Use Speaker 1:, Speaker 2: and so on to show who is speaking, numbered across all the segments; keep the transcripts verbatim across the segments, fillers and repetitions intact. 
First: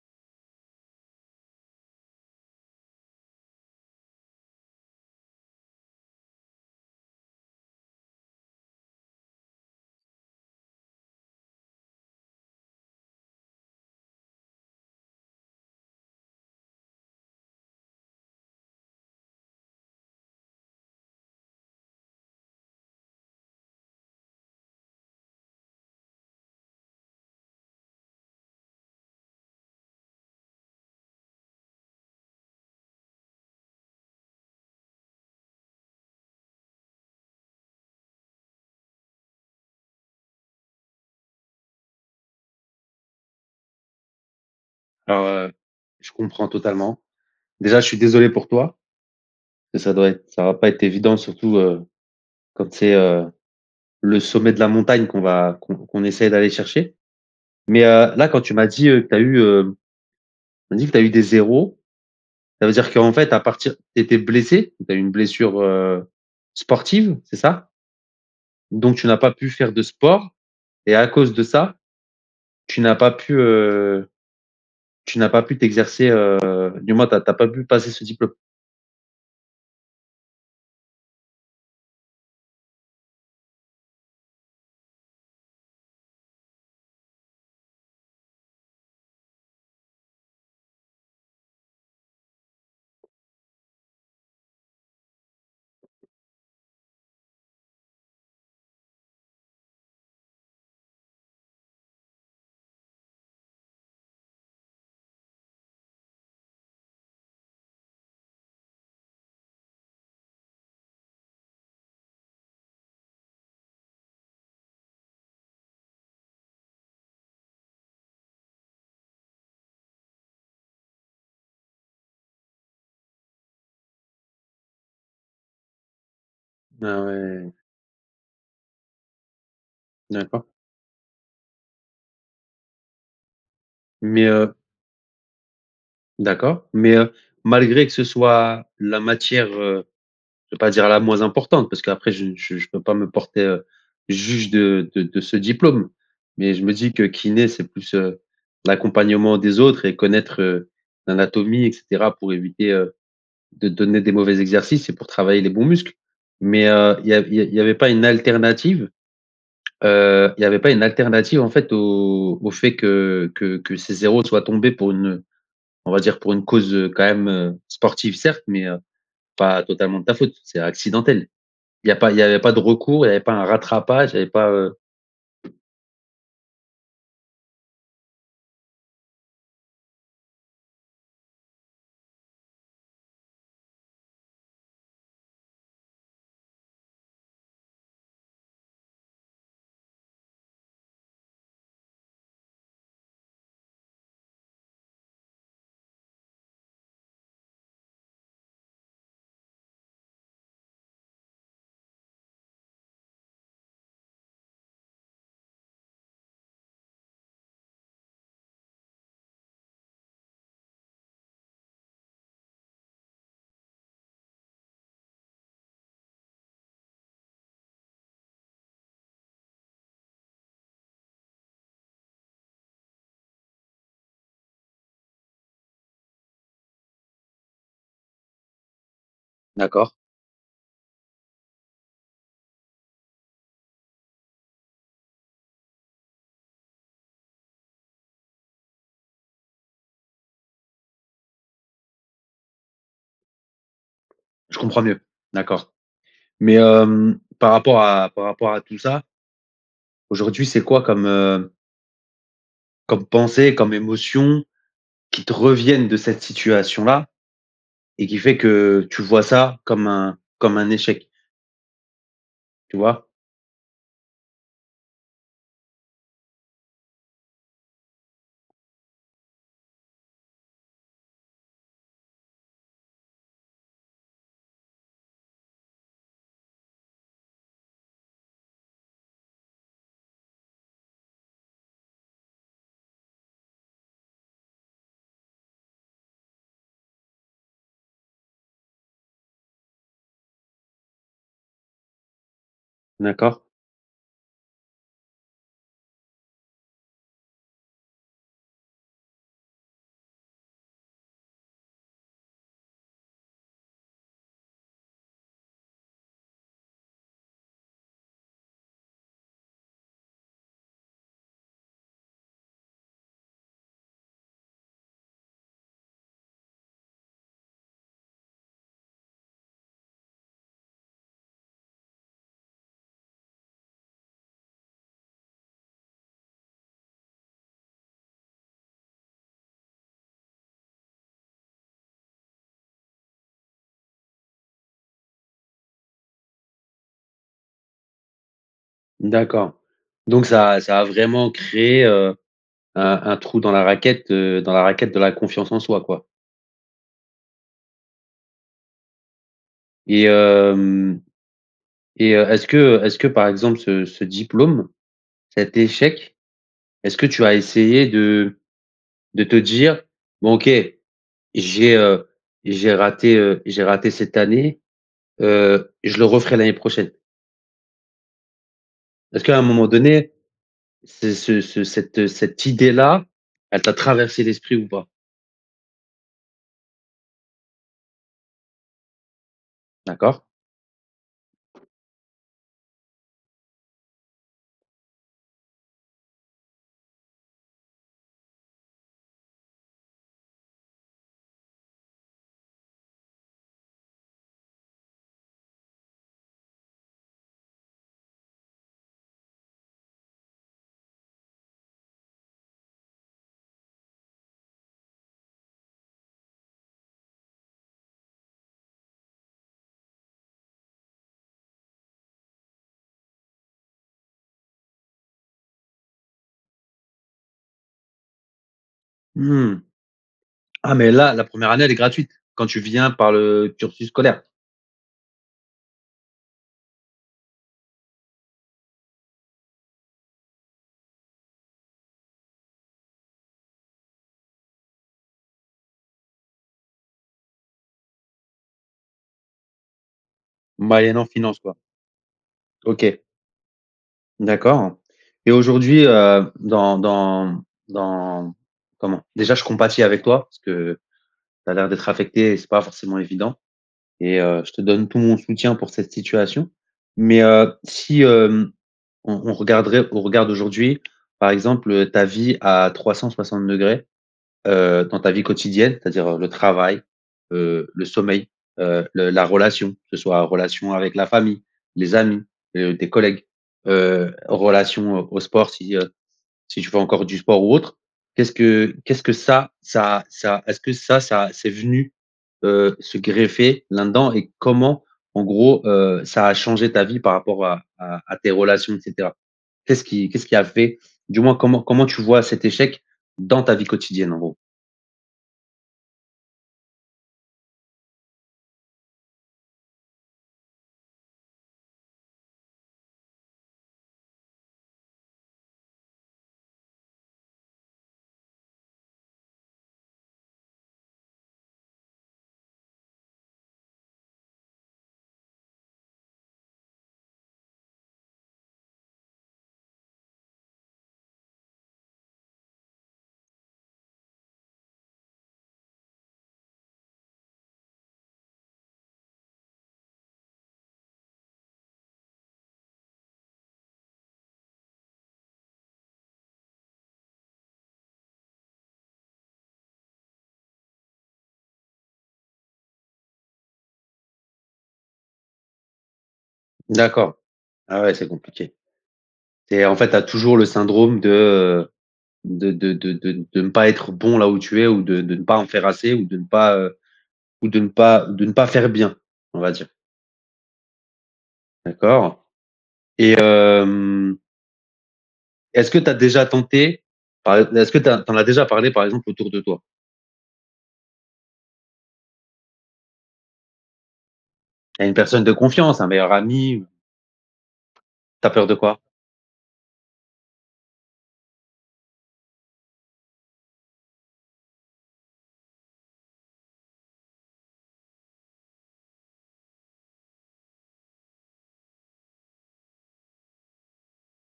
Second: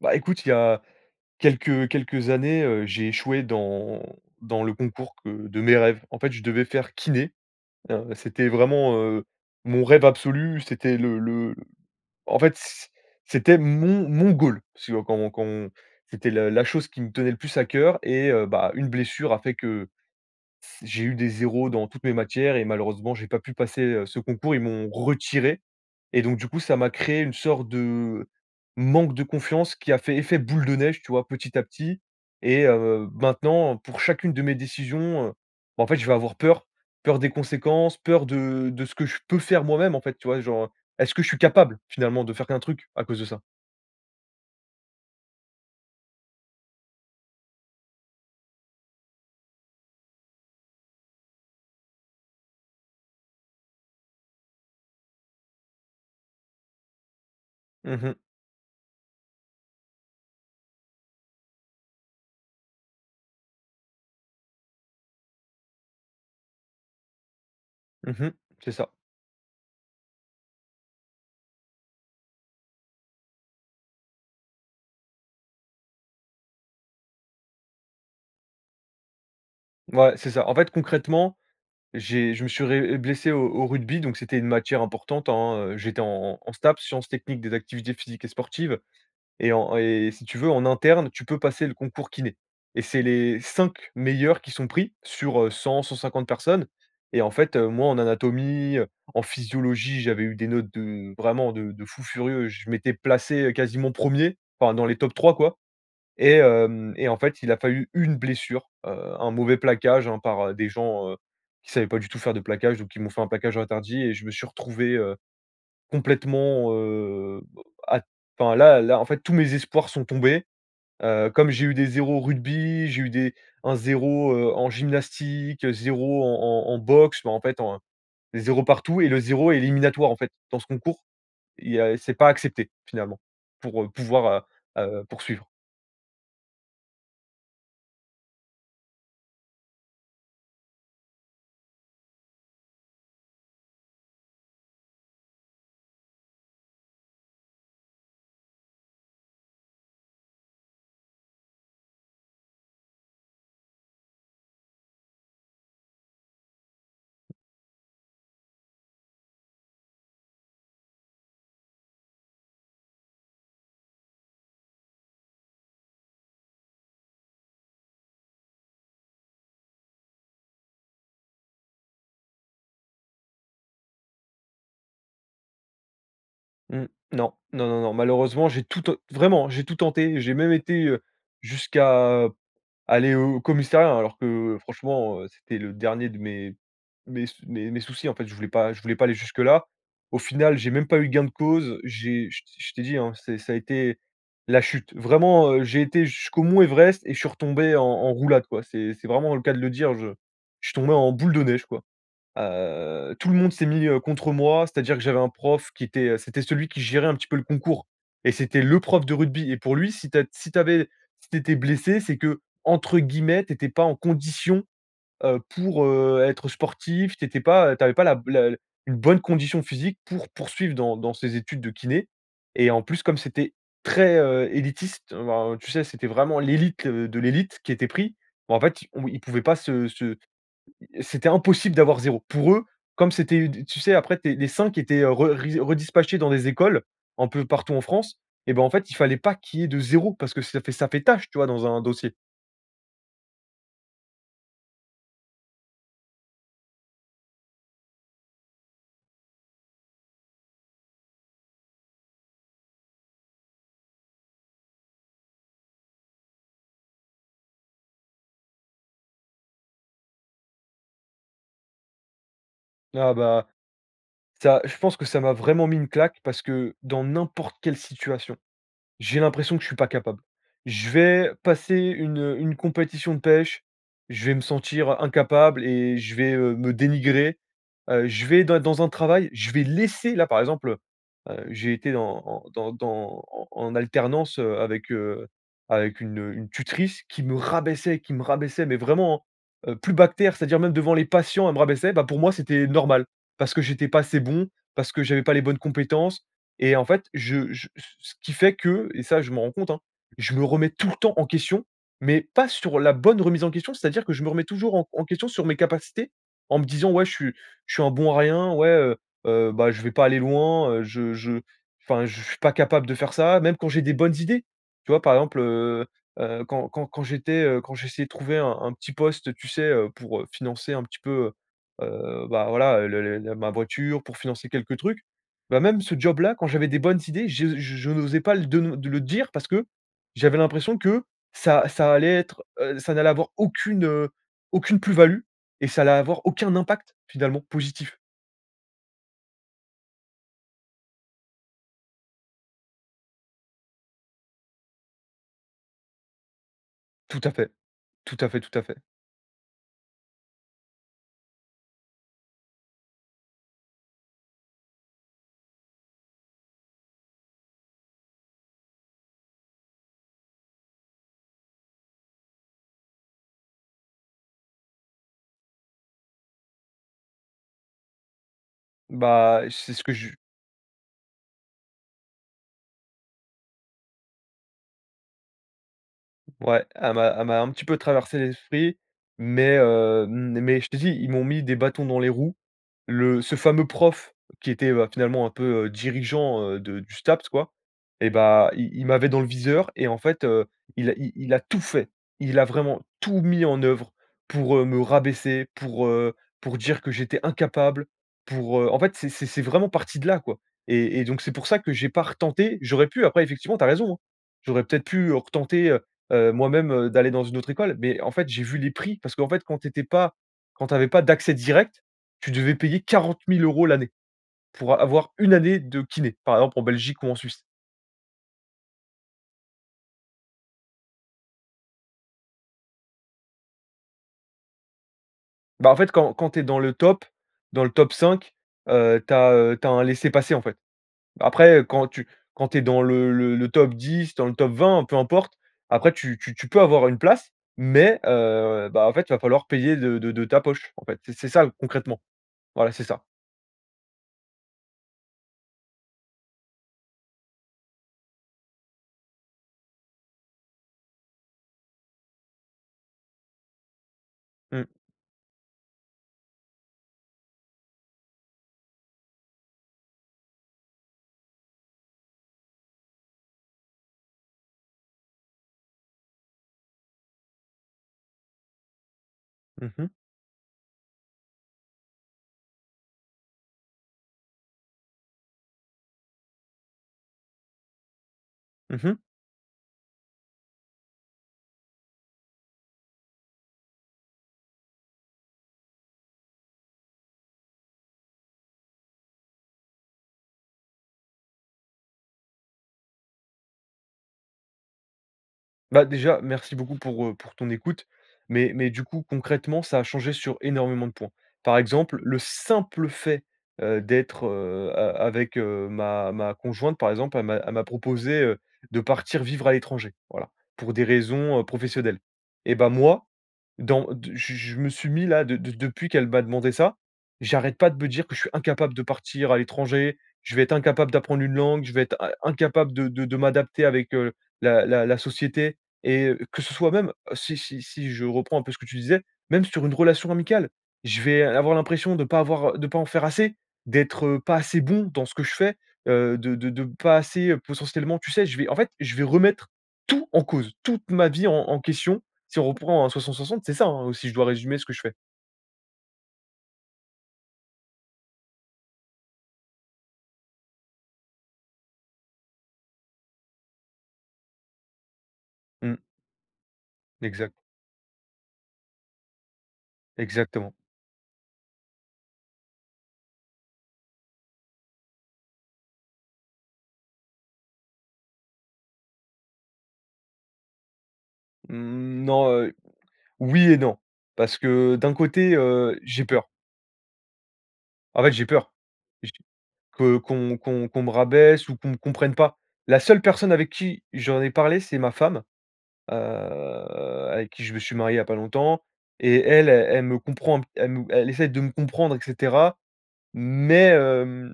Speaker 1: Bah, écoute, il y a quelques quelques années, heu, j'ai échoué dans dans le concours que de mes rêves. En fait, je devais faire kiné, heu, c'était vraiment, heu, mon rêve absolu. C'était le le, en fait, c'é c'était mon mon goal. Si on quand on quand on c'était la la chose qui me tenait le plus à cœur et heu, bah, une blessure a fait que s j'ai eu des zéro dans toutes mes matières et malheureusement, j'ai pas pu passer, heu, ce concours. Ils m'ont retiré et donc, du coup, ça m'a créé une sorte de manque de confiance, qui a fait effet boule de neige, tu vois? Petit à petit et heu, maintenant, pour chacune de mes décisions, heu, bah, en fait, je vais avoir peur. Peur des conséquences, peur de de ce que je peux faire moi-même, en fait, tu vois? Genre, heu est-ce que je suis capable, finalement, de faire qu'un truc, à cause de ça?
Speaker 2: Alors, heu, je comprends totalement. Déjà, je suis désolé pour toi. Ça doit être ça va pas être évident, surtout, heu, quand c'est, heu, le sommet de la montagne qu'on va qu'on qu'on essaye d'aller chercher. Mais,
Speaker 1: Mmh
Speaker 2: heu,
Speaker 1: mh.
Speaker 2: là, quand tu m'as dit, heu, tu as eu, heu, tu m'as dit que tu as eu des zéro, ça veut dire qu'en fait, à partir tu étais blessé, tu as eu une blessure, heu, sportive, c'est ça?
Speaker 1: Mmh mh, c'est ça.
Speaker 2: Donc tu n'as pas pu faire de sport et à cause de ça, tu n'as pas pu, heu, tu n'as pas pu t'exercer, heu, du moins, tu as tu as pas pu passer ce diplôme?
Speaker 1: Ouais, c'est ça. En fait, concrètement, j'ai je me suis ré blessé au au rugby, donc c'était une matière importante, hein, heu, j'étais en en STAPS, sciences techniques des activités physiques et sportives et en et si tu veux, en interne, tu peux passer le concours kiné et c'est les cinq meilleurs qui sont pris sur, heu, cent-cent cinquante personnes et, en fait, heu, moi, en anatomie, en physiologie, j'avais eu des notes de vraiment de de fous furieux. Je m'étais placé quasiment premier, enfin dans les tops trois, quoi et hem, et, en fait, il a fallu une blessure, heu, un mauvais plaquage, hein, par des gens, heu, qui savaient pas du tout faire de plaquage, donc qui m'ont fait un plaquage interdit et je me suis retrouvé, heu, complètement, heu, à enfin là là en fait, tous mes espoirs sont tombés, heu, comme j'ai eu des zéro en rugby, j'ai eu des un zéro, heu, en gymnastique, zéro en en en
Speaker 2: Ah
Speaker 1: boxe. Mais, en
Speaker 2: ouais.
Speaker 1: fait, en des zéro partout et le zéro est éliminatoire, en fait.
Speaker 2: D'accord.
Speaker 1: Dans ce concours, il y a c'est pas accepté, finalement, pour
Speaker 2: Mais,
Speaker 1: pouvoir,
Speaker 2: heu
Speaker 1: heu, heu, poursuivre.
Speaker 2: d'accord, mais, heu, malgré que ce soit la matière, heu, je veux pas dire la moins importante, parce qu'après je je je peux pas me porter, heu, juge de de de ce diplôme. Mais je me dis que kiné, c'est plus, heu, l'accompagnement des autres et connaître, heu, l'anatomie et cetera, pour éviter, heu, de donner des mauvais exercices et pour travailler les bons muscles. Mais, heu, il y a il y a il y avait pas une alternative? Heu, il y avait pas une alternative, en fait, au au fait que que que ces zéro soient tombés pour une on va dire pour une cause, heu, quand même, heu, sportive certes, mais, heu, pas totalement de ta faute? C'est accidentel. Il y a pas il y a pas de recours? Il y avait pas un rattrapage? il y avait pas, heu
Speaker 1: Mmh, Non. Non, non, non. Malheureusement, j'ai tout ten vraiment, hein, j'ai tout tenté. J'ai même été, heu, jusqu'à aller au commissariat, hein, alors que franchement, heu, c'était le dernier de mes mes sous mes mes soucis. En fait, je voulais pas je voulais pas aller jusque-là. Au final, j'ai même pas eu gain de cause. J'ai je t je t'ai dit, hein, c'est ça a été la chute. Vraiment, heu, j'ai été jusqu'au mont Everest et je suis retombé en en roulade quoi. C'est c'est vraiment le cas de le dire. Je je suis tombé en boule de neige, quoi. Heu, tout le monde s'est mis, heu, contre moi. C'est-à-dire que j'avais un prof qui était c'était celui qui gérait un petit peu le concours et c'était le prof de rugby. Et pour lui, si tu as si tu avais si tu étais blessé, c'est que entre guillemets, tu étais pas en «condition», heu, pour, heu, être sportif. Tu étais pas tu avais pas la la une bonne condition physique pour poursuivre dans dans ces études de kiné. Et en plus, comme c'était très, heu, élitiste, heu, ben, heu, tu sais, c'était vraiment l'élite, heu, de l'élite qui était pris. Bah en fait, on ils pouvaient pas se
Speaker 2: D'accord.
Speaker 1: se c'était impossible d'avoir zéro. Pour eux, comme c'était d tu sais, après tu es, les cinq qui étaient, heu, re ri redispatchés dans des écoles, un peu partout en France et bah, en fait, il fallait pas qu'il y ait de zéro parce que ça fait ça fait tâche, tu vois, dans un dossier.
Speaker 2: Je comprends mieux, d'accord. Mais, hem, par rapport à par rapport à tout ça. Aujourd'hui c'est quoi comme, heu comme pensées, comme émotions qui te reviennent de cette situation-là, et qui fait que tu vois ça comme un comme un échec? Tu vois?
Speaker 1: Ah, bah. Ça je pense que ça m'a vraiment mis une claque parce que dans n'importe quelle situation, j'ai l'impression que je suis pas capable. Je vais passer une, heu, une compétition de pêche, je vais me sentir, heu, incapable et je vais, heu, me dénigrer. Heu, je vais des dans un travail, je vais laisser là, par exemple, heu heu, j'ai été en en dans dans en en alternance, heu, avec, heu, avec une, heu, une tutrice qui me rabaissait, qui me rabaissait, mais vraiment, hein, heu, plus bas que terre, c'est-à-dire même devant les patients, elle me rabaissait. Bah, pour moi, c'était normal,
Speaker 2: D'accord.
Speaker 1: parce que j'étais pas assez bon, parce que j'avais pas les bonnes compétences. Et en fait, je je c ce qui fait que et ça, je m'en rends compte, hein, je me remets tout le temps en question, mais pas sur la bonne remise en question, c'est-à-dire que je me remets toujours en en question sur mes capacités, en me disant: «Ouais je suis je suis un bon à rien, ouais, heu heu, bah je vais pas aller loin, heu, je je enfin je suis pas capable de faire ça» même quand j'ai des bonnes idées. Tu vois? Par exemple, heu, heu, quand quand quand j'étais, heu, quand j'essayais de trouver un un petit poste, heu, tu sais, heu, pour, heu, financer un petit peu, heu, heu, bah, voilà, heu, le le le ma voiture, pour financer quelques trucs. Bah, même ce job-là, quand j'avais des bonnes idées, je je n'osais pas l de le de le dire parce que j'avais l'impression que ça ça allait être, heu, ça n'allait avoir aucune, heu, aucune plus value et ça allait avoir aucun impact, finalement, positif.
Speaker 2: D'accord, donc ça a ça a vraiment créé, heu, un un trou dans la raquette, heu, dans la raquette de la confiance en soi, quoi?
Speaker 1: Tout à fait, tout à fait, tout à fait.
Speaker 2: Et hem, et heu, est-ce que, heu est-ce que, par exemple, ce ce diplôme, cet échec, est-ce que tu as essayé de de te dire: «Bon, OK j'ai, heu, j'ai raté, heu, j'ai raté cette année, heu, je le referai l'année prochaine»? Est-ce qu'à
Speaker 1: Bah,
Speaker 2: un moment
Speaker 1: c'est ce que
Speaker 2: donné,
Speaker 1: j
Speaker 2: ce ce ce cette cette idée-là, elle t'a traversé l'esprit ou pas?
Speaker 1: Ouais, elle m'a elle m'a un petit peu traversé l'esprit, mais, heu,
Speaker 2: D'accord.
Speaker 1: mais je te dis, ils m'ont mis des bâtons dans les roues. Le ce fameux prof qui était, bah, finalement un peu, heu, dirigeant, heu, de du STAPS, quoi, et bah, il il m'avait dans le viseur et, en fait, heu, il a il il a tout fait. Il a vraiment tout mis en œuvre pour, heu, me rabaisser, pour, heu, pour dire que j'étais incapable pour, heu en fait, c'est c'est c'est vraiment parti de là, quoi et et donc c'est pour ça que j'ai pas retenté. J'aurais pu après, effectivement, tu as raison, hein. J'aurais, peut-être, pu, heu, retenter heu heu, moi-même, d'aller dans une autre école, mais en fait, j'ai vu les prix parce qu'en fait, quand tu étais pas quand tu avais pas d'accès direct, tu devais payer quarante mille euros l'année. Pour a avoir une année de kiné, par exemple en Belgique ou en Suisse.
Speaker 2: Mmh. Ah mais là, la première année elle est gratuite, quand tu viens par le cursus scolaire?
Speaker 1: Bah, en fait, quand quand tu es dans le top dans le top cinq, heu, tu as, heu tu as un laissez passer en fait. Après, heu, quand tu quand tu es dans le le top dix, dans le top vingt, peu importe, après tu tu tu peux avoir une place. Mais, heu, bah, en fait, il va falloir payer de de de ta poche. En fait,
Speaker 2: Moyennant
Speaker 1: c'est
Speaker 2: finance
Speaker 1: ça
Speaker 2: quoi.
Speaker 1: concrètement. Voilà, c'est ça.
Speaker 2: OK. D'accord. Et aujourd'hui, heu, dans dans dans comment? Déjà je compatis avec toi parce que tu as l'air d'être affecté, et c'est pas forcément évident. Et, heu, je te
Speaker 1: Mmh.
Speaker 2: donne tout mon soutien pour cette situation. Mais, heu, si, hem, on on regarderait, au regard d'aujourd'hui par exemple, heu, ta vie à trois cent soixante degrés, heu, dans ta vie quotidienne, c'est-à-dire, heu, le travail, heu, le sommeil, heu, le la
Speaker 1: Mmh
Speaker 2: relation, que
Speaker 1: mh.
Speaker 2: ce soit relation avec la famille, les amis, heu, tes collègues, heu, relation, heu, au sport, si, heu, si tu fais encore du sport ou autre, qu'est-ce que
Speaker 1: Mmh mh.
Speaker 2: qu'est-ce que ça ça ça est-ce que ça ça c'est venu, heu, se greffer là-dedans? Et comment, en gros, heu, ça a changé ta vie par rapport à à à tes relations, et cetera? Qu'est-ce qui qu'est-ce qui a fait du moins, comment comment tu vois cet échec dans ta vie quotidienne en gros?
Speaker 1: Bah, déjà, merci beaucoup pour heu, pour ton écoute. Mais mais du coup concrètement ça a changé sur énormément de points. Par exemple, le simple fait, heu, d'être, heu, a avec, heu, ma ma conjointe, par exemple, elle m'a elle m'a proposé, heu, de partir vivre à l'étranger. Voilà, pour des raisons, heu, professionnelles. Et bah moi, dans de je je me suis mis là, de de depuis qu'elle m'a demandé ça, j'arrête pas de be dire que: «Je suis incapable de partir à l'étranger. Je vais être incapable d'apprendre une langue. Je vais être in incapable de de de m'adapter avec, heu, la la la société.» et que ce soit même, si si si je reprends un peu ce que tu disais, même sur une relation amicale, je vais avoir l'impression de pas avoir de pas en faire assez, d'être, heu, pas assez bon dans ce que je fais, heu, de de de pas assez, heu, potentiellement tu sais, je vais en fait, je vais remettre tout en cause, toute ma vie, en en question, si on reprend à soixante-soixante c'est ça, hein, si je dois résumer ce que je fais.
Speaker 2: D'accord. Ah ouais, c'est compliqué. C'est, en fait, tu as toujours le syndrome de, heu de de de de ne pas être bon là où tu es ou de de ne pas en faire
Speaker 1: Mmh.
Speaker 2: assez ou de ne pas, heu
Speaker 1: Exact.
Speaker 2: ou de ne pas de ne pas faire bien, on va dire.
Speaker 1: Exactement.
Speaker 2: D'accord. Et hem est-ce que tu as déjà tenté, par ex est-ce que tu as tu en as déjà parlé par exemple autour de toi?
Speaker 1: Mmh non, heu, oui et non, parce que, heu,
Speaker 2: À
Speaker 1: d'un
Speaker 2: une personne de
Speaker 1: côté, heu,
Speaker 2: confiance, un
Speaker 1: j'ai
Speaker 2: meilleur
Speaker 1: peur!
Speaker 2: ami ou?
Speaker 1: En fait, j'ai
Speaker 2: Tu as peur
Speaker 1: peur.
Speaker 2: de quoi?
Speaker 1: J que qu'on qu'on qu'on me rabaisse ou qu'on me comprenne pas. La seule personne avec qui j'en ai parlé, c'est ma femme, heu, avec qui je me suis marié il y a pas longtemps et elle, elle me comprend un elle me elle essaie de me comprendre, et cetera. Mais, hem,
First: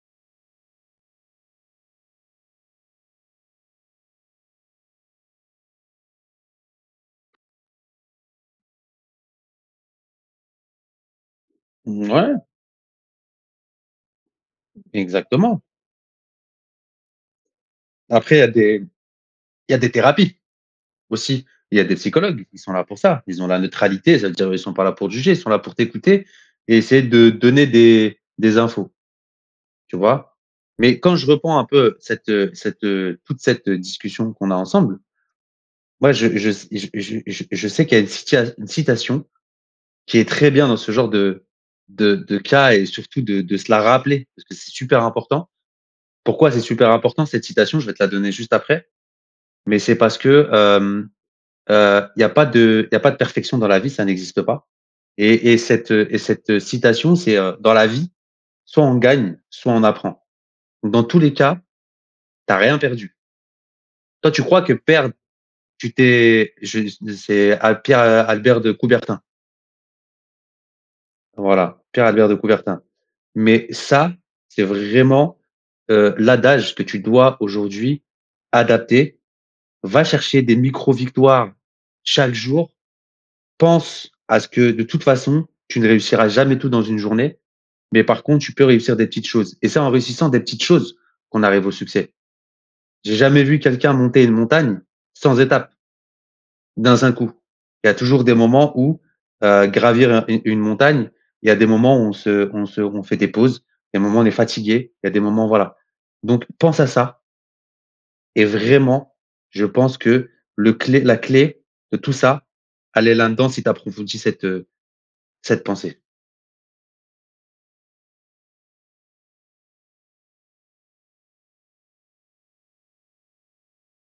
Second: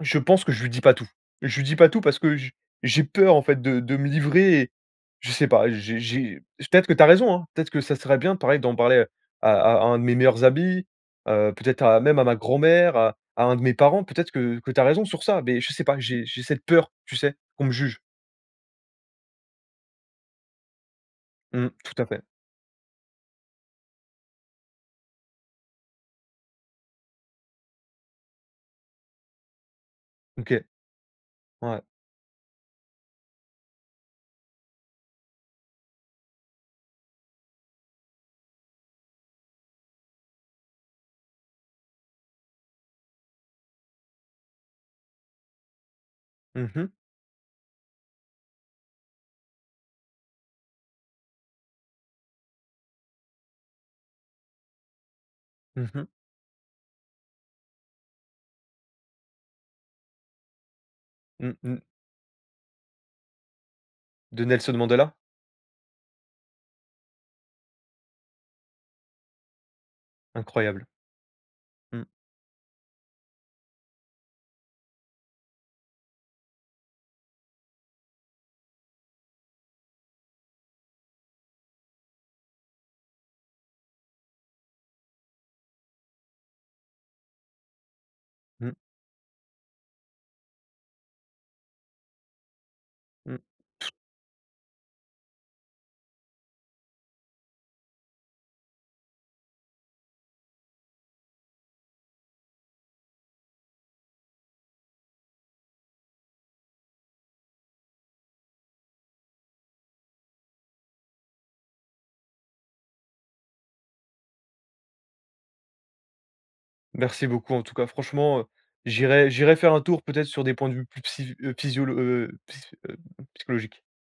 Speaker 1: je pense que je lui dis pas tout. Je lui dis pas tout parce que je j'ai peur en fait de de me livrer et je sais pas, j'ai j'ai peut-être que tu as raison, hein, peut-être que ça serait bien pareil, d'en parler à à un de mes meilleurs amis, heu, peut-être à
Speaker 2: Hem,
Speaker 1: même à ma
Speaker 2: ouais.
Speaker 1: grand-mère, à à un de mes parents, peut-être que que que tu as raison sur ça, mais
Speaker 2: Exactement.
Speaker 1: je sais pas, j'ai j'ai cette peur, tu sais? Qu'on me juge.
Speaker 2: Après, il y a des il y a des thérapies, aussi,
Speaker 1: Mmh,
Speaker 2: il y a des
Speaker 1: tout à fait.
Speaker 2: psychologues qui sont là pour ça, ils ont la neutralité, ça veut dire, eux, ils sont pas là pour te juger, ils sont là pour t'écouter et essayer de donner des des infos. Tu vois?
Speaker 1: OK.
Speaker 2: Mais quand je reprends un
Speaker 1: Ouais.
Speaker 2: peu cette heu cette heu, toute cette, heu, discussion qu'on a ensemble, moi je je s je je je sais qu'il y a une cita une citation qui est très bien dans ce genre de de de cas et surtout de de se la rappeler parce que c'est super important. Pourquoi c'est
Speaker 1: Mmh mh.
Speaker 2: super important, cette citation? Je vais te la donner juste après, mais c'est parce que hem, heu, il y a pas de il y a pas de perfection dans la vie, ça n'existe pas. Et et
Speaker 1: Mmh
Speaker 2: cette,
Speaker 1: mh.
Speaker 2: heu et cette citation, c'est heu: «Dans la vie, soit on gagne, soit on apprend. Dans tous les
Speaker 1: Mmh
Speaker 2: cas,
Speaker 1: mh.
Speaker 2: tu as rien perdu». Toi, tu
Speaker 1: De
Speaker 2: crois que
Speaker 1: Nelson
Speaker 2: perdre,
Speaker 1: Mandela?
Speaker 2: tu t'es je ne c'est, heu, à Pierre, heu, Albert de Coubertin.
Speaker 1: Incroyable.
Speaker 2: Voilà, Pierre
Speaker 1: Mmh.
Speaker 2: Albert de Coubertin. Mais ça, c'est vraiment, heu, l'adage que tu dois aujourd'hui adapter, va chercher des micro-victoires chaque jour, pense à ce que, de toute façon, tu ne réussiras jamais tout dans une journée, mais par contre, tu peux
Speaker 1: Mmh.
Speaker 2: réussir des petites choses. Et c'est en réussissant des petites choses qu'on arrive au succès. J'ai
Speaker 1: Mmh.
Speaker 2: jamais vu
Speaker 1: [unintelligible]
Speaker 2: quelqu'un monter une montagne sans étape d'un saint coup. Il y a toujours des moments où, heu, gravir un une une montagne, il y a des moments où on se on se on fait des pauses, des moments, on est fatigué, il y a des moments, voilà. Donc pense à ça et vraiment je pense que le clé la clé de tout ça, elle est l'un-dans si tu approfondis cette, heu, cette pensée.
Speaker 1: Merci beaucoup en tout cas. Franchement, heu, j'irai j'irai faire un tour peut-être sur des points de vue, plus psyf psysiolo heu, psy psychologique.